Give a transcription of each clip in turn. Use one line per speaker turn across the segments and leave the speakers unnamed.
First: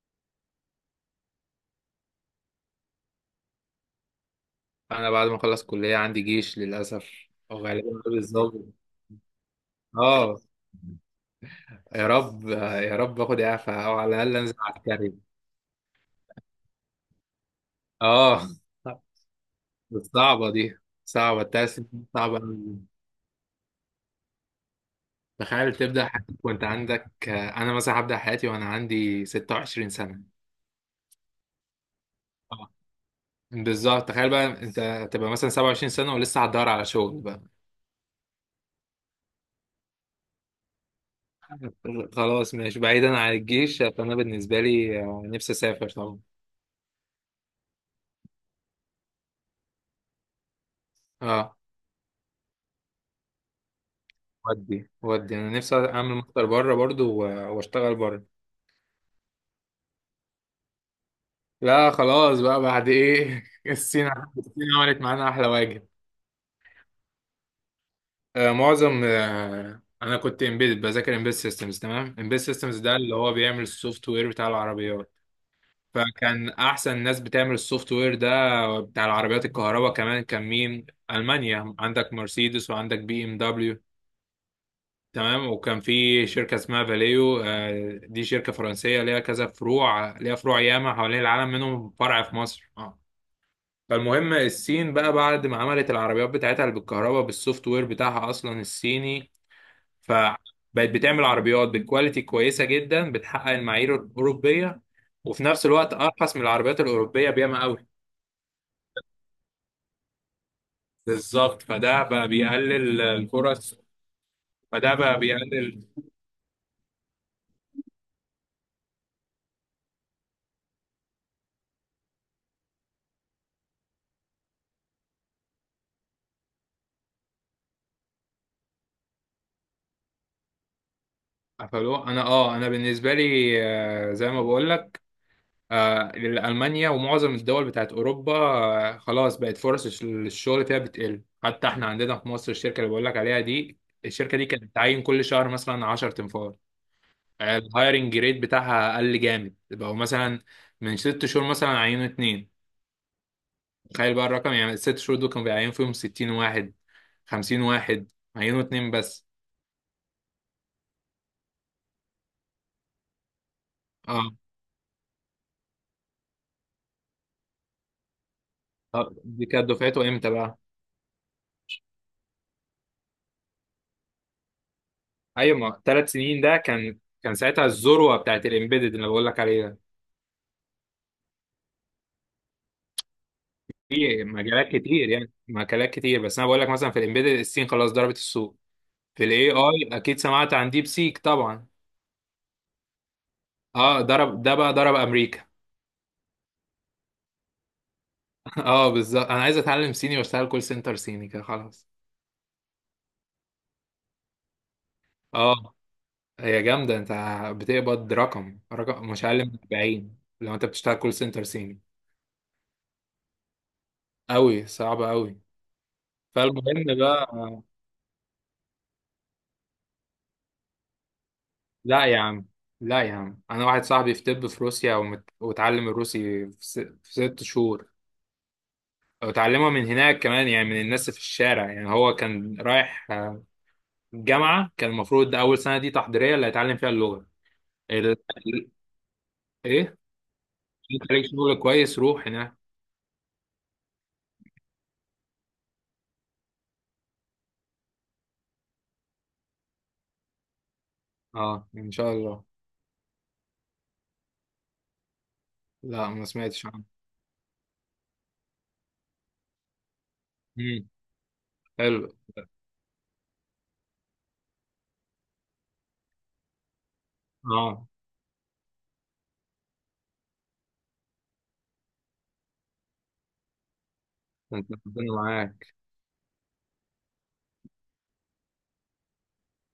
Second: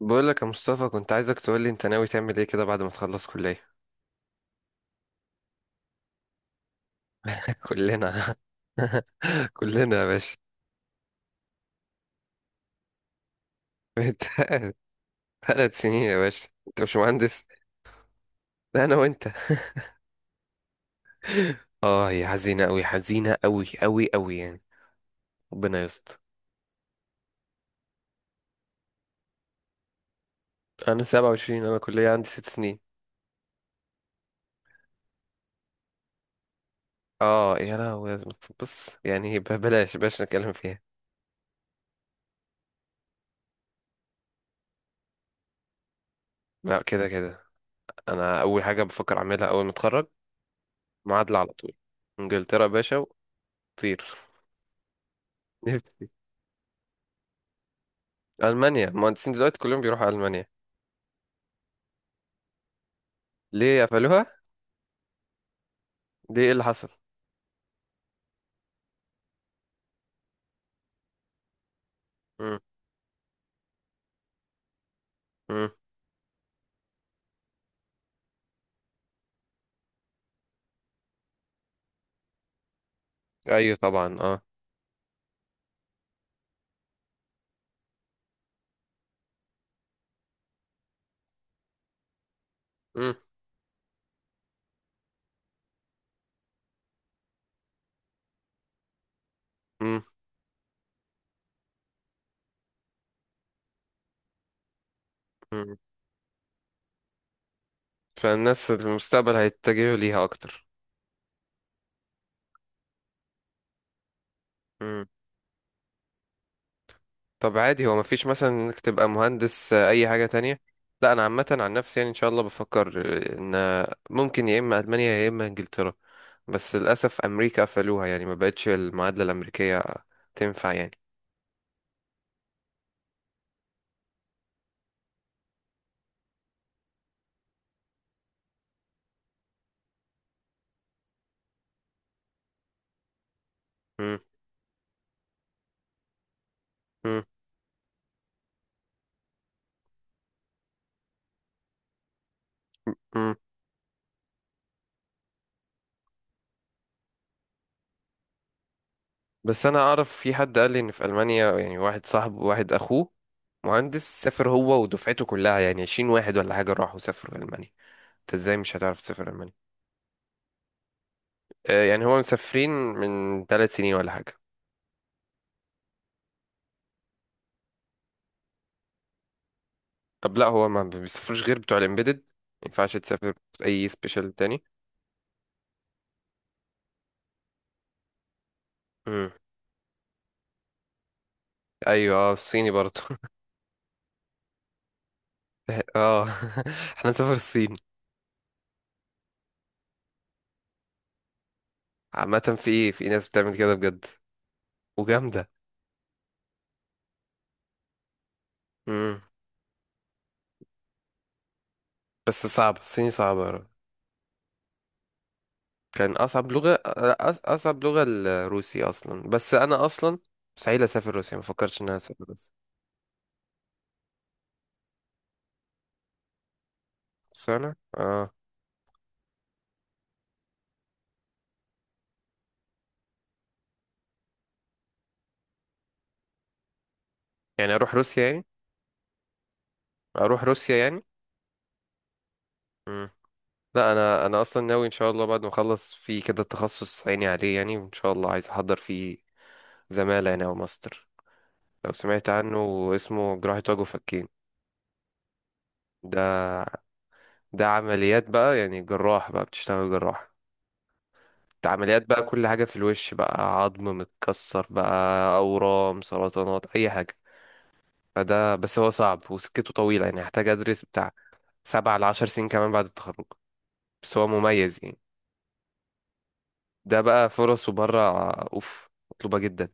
بقول لك يا مصطفى، كنت عايزك تقول لي انت ناوي تعمل ايه كده بعد ما تخلص كلية.
انا بعد ما اخلص كلية عندي جيش للاسف. وغالبا دول
كلنا.
الظابط.
كلنا يا باشا.
اه. يا رب يا رب اخد اعفاء او على
انت
الاقل انزل عسكري.
3 سنين يا باشا، انت مش مهندس.
اه.
لا انا وانت.
بس صعبة دي، صعبة التأسف،
اه، هي
صعبة
حزينة
أوي.
قوي، حزينة قوي قوي قوي يعني.
تخيل
ربنا
تبدأ
يستر.
حياتك وأنت عندك، أنا مثلا هبدأ حياتي وأنا عندي 26 سنة.
انا 27، انا كلية عندي ست
آه.
سنين
بالظبط، تخيل بقى أنت تبقى مثلا 27 سنة ولسه هتدور على شغل بقى.
اه يا لهوي. بص يعني، بلاش بلاش نتكلم فيها.
خلاص ماشي، بعيدا عن الجيش فأنا بالنسبة لي، نفسي أسافر طبعا.
لا كده كده، انا اول حاجة بفكر اعملها اول ما اتخرج معادلة على
اه.
طول. انجلترا يا باشا، وطير.
ودي انا نفسي اعمل ماستر بره برضو واشتغل بره.
ألمانيا، المهندسين دلوقتي كلهم بيروحوا ألمانيا.
لا، خلاص بقى بعد ايه،
ليه
الصين.
قفلوها؟
الصين عملت معانا احلى واجب.
ليه، ايه اللي حصل؟
آه معظم آه انا كنت امبيد، بذاكر امبيد سيستمز، تمام. امبيد
مم.
سيستمز ده اللي هو بيعمل السوفت وير بتاع العربيات.
مم.
فكان احسن ناس بتعمل السوفت وير ده بتاع العربيات، الكهرباء كمان كان مين؟ المانيا، عندك مرسيدس وعندك بي ام
أيوه
دبليو
طبعا، اه.
تمام، وكان في شركة اسمها فاليو، دي شركة فرنسية، ليها كذا فروع، ليها فروع ياما حوالين العالم، منهم فرع في مصر. اه.
مم.
فالمهم الصين بقى بعد ما عملت العربيات بتاعتها اللي بالكهرباء، بالسوفت وير بتاعها أصلا الصيني.
مم.
فبقت بتعمل عربيات بالكواليتي كويسة جدا، بتحقق المعايير الأوروبية. وفي نفس
مم.
الوقت أرخص من العربيات الأوروبية بياما قوي.
فالناس المستقبل هيتجهوا ليها أكتر.
بالظبط، فده بقى بيقلل الفرص. فده
مم.
بقى بيقلل.
طب عادي، هو مفيش مثلا إنك تبقى مهندس آه، أي حاجة تانية؟ لا أنا عامة عن نفسي يعني إن شاء الله بفكر آه، إن آه، ممكن يا إما ألمانيا يا إما إنجلترا. بس للأسف أمريكا قفلوها، يعني ما بقتش المعادلة الأمريكية تنفع يعني.
قفلوه. انا بالنسبه لي، زي ما بقول لك، لألمانيا ومعظم الدول بتاعت أوروبا، خلاص بقت فرص الشغل فيها بتقل، حتى احنا عندنا في مصر الشركة اللي بقول لك عليها دي.
مم.
الشركة دي كانت بتعين كل شهر مثلا 10 تنفار.
مم.
الهايرنج ريت بتاعها قل جامد. بقوا مثلا من ست شهور مثلا عينوا اتنين.
مم.
تخيل بقى الرقم، يعني الست شهور دول كانوا بيعينوا فيهم 60 واحد، 50 واحد، عينوا اتنين بس.
بس انا اعرف في حد قال لي ان في المانيا، يعني واحد صاحبه، واحد اخوه مهندس،
اه.
سافر هو ودفعته كلها يعني 20 واحد ولا حاجه، راحوا سافروا المانيا. انت ازاي مش هتعرف تسافر
دي
المانيا؟
كانت دفعته امتى بقى؟
آه، يعني هو مسافرين من 3 سنين ولا حاجه.
ايوه، ما ثلاث سنين، ده كان ساعتها الذروة بتاعت الامبيدد اللي بقول لك عليها.
طب لا، هو ما بيسافروش غير بتوع الامبيدد؟ ما ينفعش تسافر اي
في
سبيشال تاني؟
مجالات كتير، يعني مجالات كتير، بس انا بقول لك مثلا في الامبيدد، الصين خلاص ضربت السوق. في
امم.
الاي اي اكيد سمعت عن ديب سيك طبعا.
ايوه اه، الصيني برضه.
اه، ضرب ده بقى، ضرب امريكا.
اه. احنا نسافر الصين.
اه، بالظبط، انا عايز اتعلم صيني واشتغل كول سنتر صيني كده، خلاص.
عامه في ناس بتعمل كده بجد، وجامده.
اه، هي جامده. انت بتقبض رقم
امم.
مش اقل من 40 لو انت بتشتغل كول سنتر صيني.
بس صعب، الصيني صعب.
قوي، صعبه قوي.
كان اصعب لغه
فالمهم بقى.
اصعب لغه الروسي اصلا. بس انا اصلا مستحيل اسافر روسيا، ما فكرتش ان انا
لا يا
اسافر
عم،
روسيا.
لا يا عم، انا واحد صاحبي في طب في روسيا واتعلم الروسي في ست
بس انا
شهور.
اه،
وتعلمها من هناك كمان، يعني من الناس في الشارع، يعني هو كان رايح جامعة، كان المفروض أول سنة دي تحضيرية اللي هيتعلم فيها اللغة.
يعني اروح
ال-
روسيا يعني؟
إيه؟
اروح روسيا يعني؟
عشان تلاقي شغل كويس روح هناك.
مم. لا انا اصلا ناوي ان شاء الله بعد ما اخلص في كده تخصص عيني عليه يعني، وان شاء الله عايز احضر فيه زماله هنا وماستر.
أه، إن
لو
شاء
سمعت
الله.
عنه، اسمه جراحة وجه وفكين.
لا،
ده
ما سمعتش عنه.
ده عمليات بقى، يعني جراح، بقى بتشتغل جراح.
امم.
ده عمليات
حلو.
بقى، كل حاجة في الوش بقى، عظم متكسر بقى، أورام، سرطانات، أي حاجة.
أه.
فده بس هو صعب وسكته طويلة، يعني هحتاج أدرس بتاع 7 لـ10 سنين كمان بعد التخرج. بس هو
أنت
مميز يعني.
ربنا معاك.
ده بقى فرصه بره أوف، مطلوبة جدا،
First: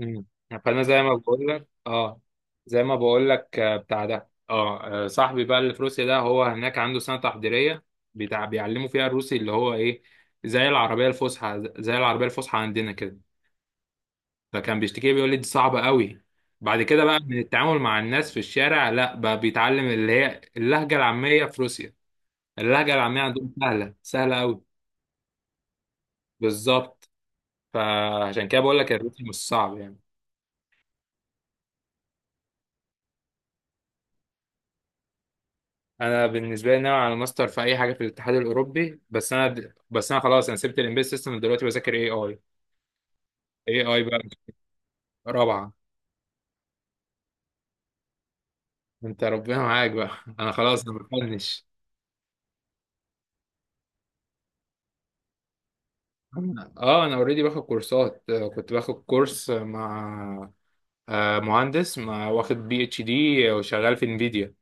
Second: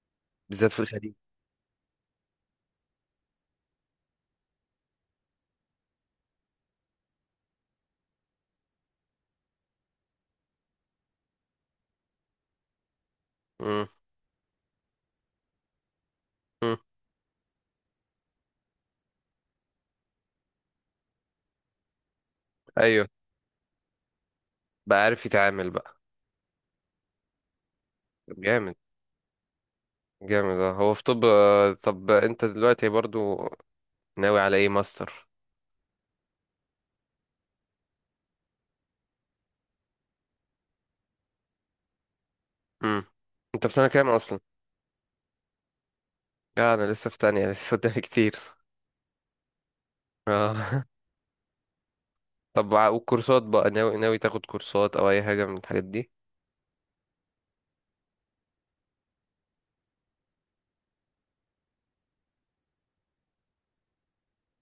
امم.
بالذات في
فأنا زي
الخليج.
ما بقول لك، أه زي ما بقول لك آه، بتاع ده، أه آه، صاحبي بقى اللي في روسيا ده، هو هناك عنده سنة تحضيرية، بتاع بيعلموا فيها الروسي اللي هو إيه، زي العربية الفصحى، زي العربية الفصحى عندنا كده.
مم.
فكان بيشتكي لي بيقول لي دي صعبة قوي.
مم.
بعد كده بقى من التعامل مع الناس في الشارع، لا بقى بيتعلم اللي هي اللهجة العامية في روسيا. اللهجة
أيوه،
العامية عندهم سهلة، سهلة قوي.
بقى عارف يتعامل بقى.
بالظبط،
طب
فعشان كده
جامد،
بقول لك الروسي مش صعب يعني.
جامد اه. هو في طب آه، طب أنت دلوقتي برضو ناوي على إيه، ماستر؟
انا بالنسبة لي ناوي على ماستر في اي حاجة في الاتحاد الاوروبي، بس انا خلاص انا سبت الامبيد سيستم دلوقتي بذاكر AI.
مم. أنت في
اي
سنة
اي
كام
بقى،
أصلا؟
رابعة.
لا أنا لسه في تانية، لسه قدامي كتير.
انت ربنا معاك بقى، انا
اه.
خلاص انا بفنش.
طب والكورسات بقى، ناوي تاخد كورسات أو أي حاجة من الحاجات دي؟
اه. انا اوريدي باخد كورسات، كنت باخد كورس مع، مهندس ما واخد PhD وشغال في انفيديا.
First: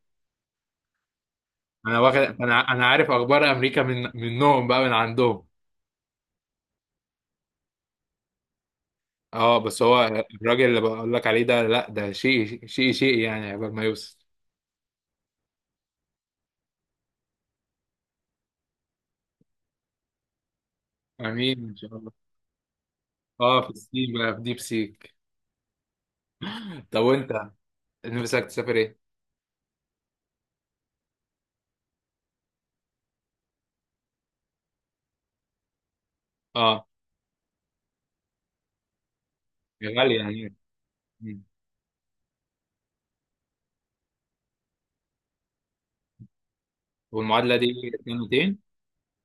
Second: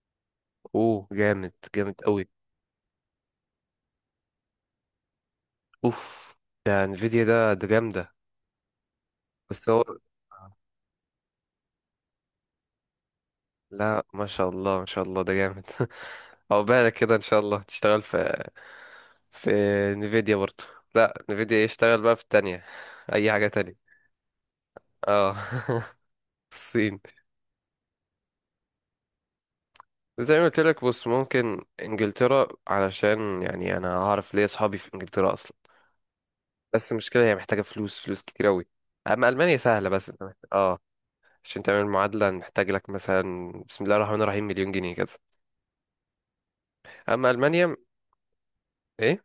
أوه جامد،
انا
جامد
واخد،
أوي.
انا عارف اخبار امريكا من منهم بقى، من عندهم.
اوف، ده انفيديا ده جامده.
اه
بس
بس
هو.
هو، الراجل اللي بقول لك عليه ده، لا ده شيء شيء شيء يعني، عقبال ما
لا
يوصل.
ما شاء الله، ما شاء الله ده جامد. او بالك كده ان شاء الله تشتغل في في انفيديا برضه. لا
امين،
انفيديا
ان شاء
يشتغل
الله.
بقى في التانية اي حاجه
اه، في
تانية.
الصين بقى، في ديب سيك.
اه. الصين.
طب وانت، نفسك تسافر ايه؟
زي ما قلت لك، بص ممكن انجلترا علشان يعني انا هعرف ليه، اصحابي في انجلترا اصلا.
اه،
بس المشكله هي محتاجه فلوس، فلوس كتير قوي. اما المانيا سهله،
يا
بس
غالي
انت
يعني.
اه.
مم.
عشان تعمل معادله محتاج لك مثلا، بسم الله الرحمن الرحيم، 1,000,000 جنيه كده. اما
والمعادله دي
المانيا،
سنتين.
ايه.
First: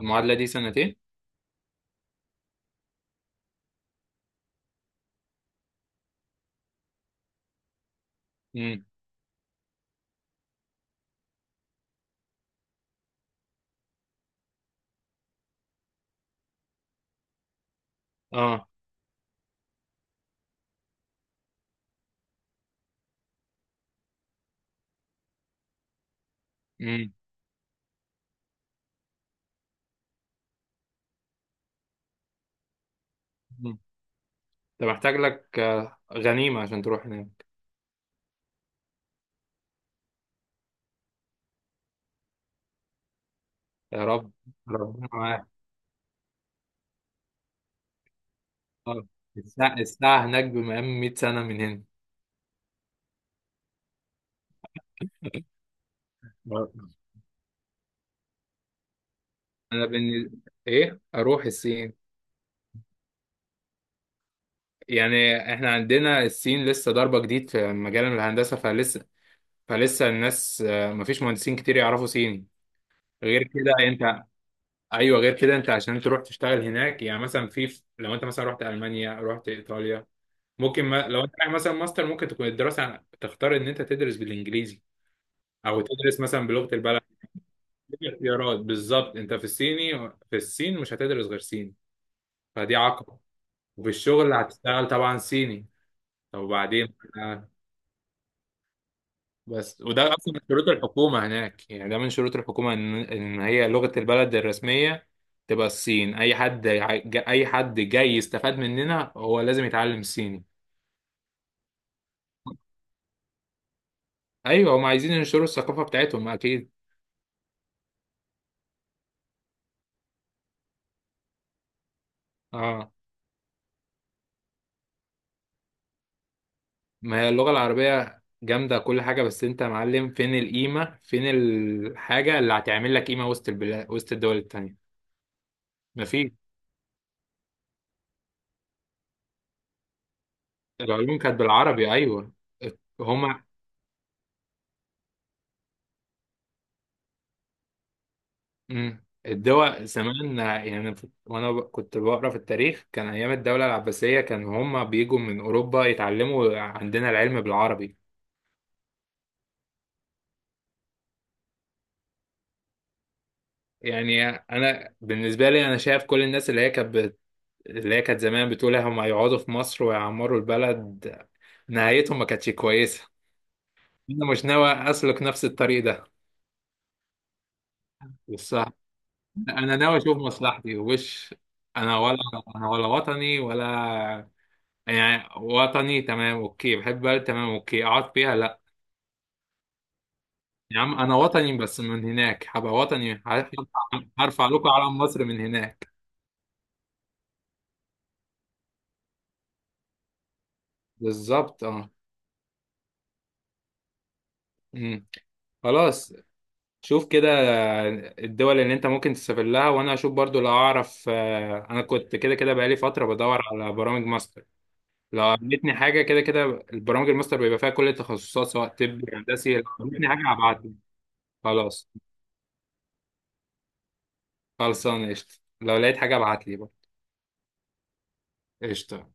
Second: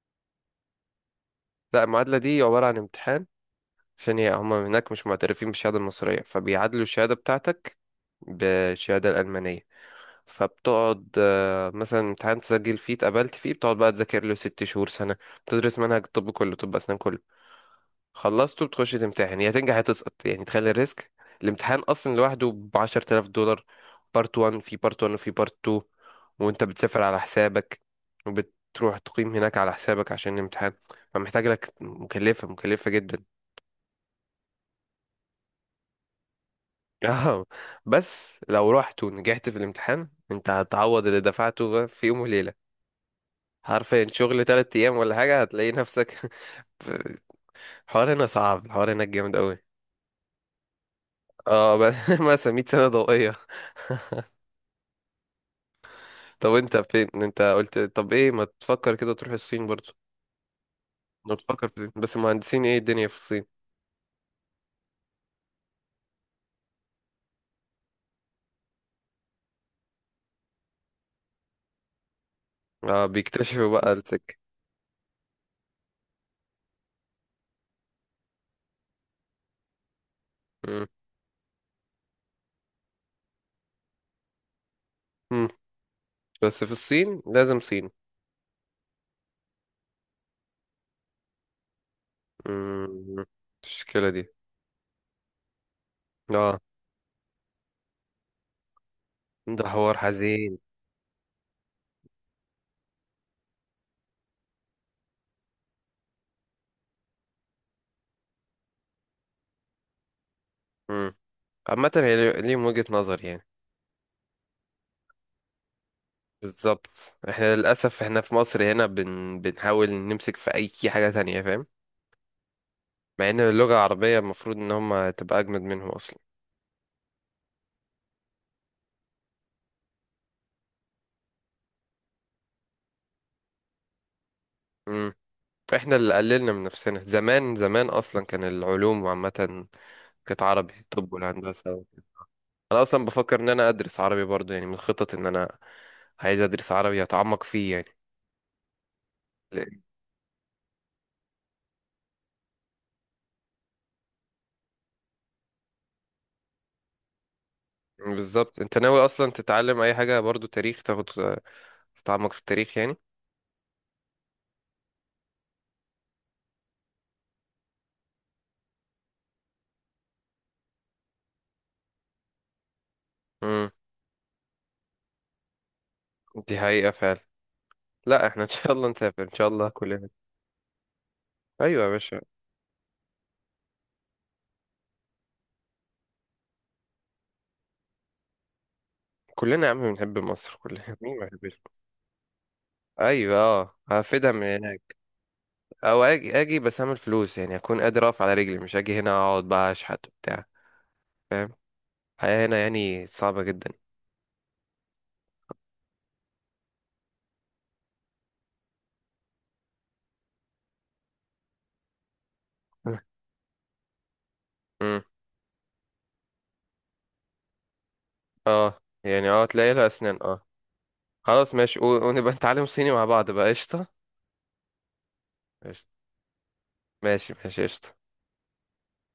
المعادله دي سنتين.
لا المعادلة دي عبارة عن امتحان. عشان هي هما هناك مش معترفين بالشهادة المصرية، فبيعادلوا الشهادة بتاعتك
امم.
بالشهادة الألمانية. فبتقعد آه، مثلا امتحان تسجل فيه، اتقبلت فيه، بتقعد بقى تذاكر له 6 شهور، سنة. بتدرس منهج الطب كله، طب أسنان كله. خلصته،
اه.
بتخش تمتحن، يا تنجح يا تسقط يعني، تخلي الريسك. الامتحان اصلا لوحده ب $10,000. بارت 1، في بارت 1 وفي بارت 2. وانت بتسافر
امم.
على حسابك، وبتروح تقيم هناك على حسابك عشان الامتحان. فمحتاج لك، مكلفة، مكلفة جدا.
انت محتاج لك، غنيمه عشان تروح
اه.
هناك.
بس لو رحت ونجحت في الامتحان، انت هتعوض اللي دفعته في يوم وليلة.
يا
حرفيا
رب،
شغل 3 ايام
ربنا
ولا حاجة
معاك.
هتلاقي نفسك. الحوار هنا صعب، الحوار
اه،
هناك جامد قوي.
الساعة هناك بمقام 100 سنة من
اه
هنا.
بس، مثلا 100 سنة ضوئية. طب
آه.
انت فين، انت قلت طب ايه؟ ما تفكر كده تروح الصين
أنا
برضو؟
بن... إيه،
ما
أروح
تفكر في الصين،
الصين.
بس المهندسين ايه الدنيا في الصين.
يعني إحنا عندنا الصين لسه ضربة جديد في مجال الهندسة، فلسه الناس، مفيش مهندسين كتير يعرفوا صيني.
اه
غير
بيكتشفوا
كده
بقى
أنت.
السكة.
أيوه، غير كده أنت، عشان تروح تشتغل هناك يعني، مثلا في لو أنت مثلا رحت ألمانيا رحت إيطاليا، ممكن
مم.
ما... لو أنت رايح مثلا ماستر ممكن تكون الدراسة، تختار إن أنت تدرس بالإنجليزي
مم.
أو تدرس مثلا
بس في
بلغة البلد.
الصين لازم صين.
اختيارات، بالظبط انت في الصين مش هتدرس غير صيني. فدي عقبة.
مم.
وفي
المشكلة دي.
الشغل هتشتغل طبعا صيني. طب
اه،
وبعدين، آه،
ده
بس
حوار
وده اصلا من
حزين.
شروط الحكومة هناك يعني، ده من شروط الحكومة ان هي لغة البلد الرسمية. تبقى الصين، اي حد جاي يستفاد مننا هو لازم يتعلم صيني.
مم. عامة هي ليهم وجهة نظر يعني.
ايوه، هم عايزين ينشروا الثقافة بتاعتهم اكيد.
بالظبط، احنا للأسف احنا في مصر هنا بنحاول نمسك في أي حاجة تانية، فاهم.
اه،
مع ان اللغة العربية المفروض ان هم تبقى أجمد منهم أصلا.
ما هي اللغة العربية جامدة كل حاجة، بس انت يا معلم فين القيمة، فين الحاجة اللي هتعمل لك قيمة وسط البلاد وسط الدول التانية.
احنا اللي
مفيش.
قللنا من نفسنا، زمان زمان اصلا كان العلوم عامة كانت عربي، طب
العلوم كانت
والهندسة.
بالعربي، ايوه.
انا اصلا بفكر
هما.
ان انا ادرس عربي برضو يعني، من الخطط ان انا عايز ادرس عربي اتعمق فيه يعني.
مم.
لأن-
الدول زمان يعني، وانا كنت بقرا في التاريخ، كان ايام الدولة العباسية كان هما بيجوا من اوروبا يتعلموا عندنا العلم بالعربي.
بالظبط. انت ناوي اصلا تتعلم اي حاجة برضو، تاريخ تاخد، تتعمق في التاريخ يعني.
يعني انا بالنسبة لي، انا شايف كل الناس اللي هي كانت اللي هي كانت زمان بتقول هما يقعدوا في مصر ويعمروا البلد، نهايتهم ما كانتش كويسة.
امم.
انا مش ناوي اسلك نفس الطريق ده.
دي حقيقة فعلا. لا احنا ان شاء
الصراحه،
الله نسافر، ان شاء الله
انا ناوي
كلنا.
اشوف مصلحتي وش.
ايوه يا
انا ولا،
باشا.
انا ولا وطني ولا، يعني وطني تمام اوكي، بحب بلد تمام اوكي اقعد فيها، لا
كلنا يا عم بنحب مصر،
يا عم.
كلنا
انا
مين ما
وطني
بيحبش.
بس من هناك، هبقى وطني،
ايوه اه، هفيدها من
هرفع لكم
هناك.
علم مصر من هناك.
او اجي، اجي بس اعمل فلوس يعني، اكون قادر اقف على رجلي، مش اجي هنا اقعد بقى اشحت وبتاع. فاهم.
بالظبط، اه.
الحياة هنا يعني صعبة جدا.
أمم. خلاص، شوف كده، الدول اللي انت ممكن تسافر لها وانا اشوف برضو لو اعرف، انا كنت كده كده بقالي فترة بدور على برامج ماستر.
امم.
لو عملتني حاجة كده كده، البرامج الماستر بيبقى فيها كل التخصصات سواء
اه
طبي
يعني اه،
هندسي، لو
تلاقي لها
عملتني
اسنان
حاجة
اه.
هبعتلي.
خلاص ماشي،
خلاص،
ونبقى نتعلم صيني مع بعض بقى، قشطة.
خلصان قشطة. لو
قشطة،
لقيت حاجة ابعتلي بقى،
ماشي ماشي قشطة.
قشطة.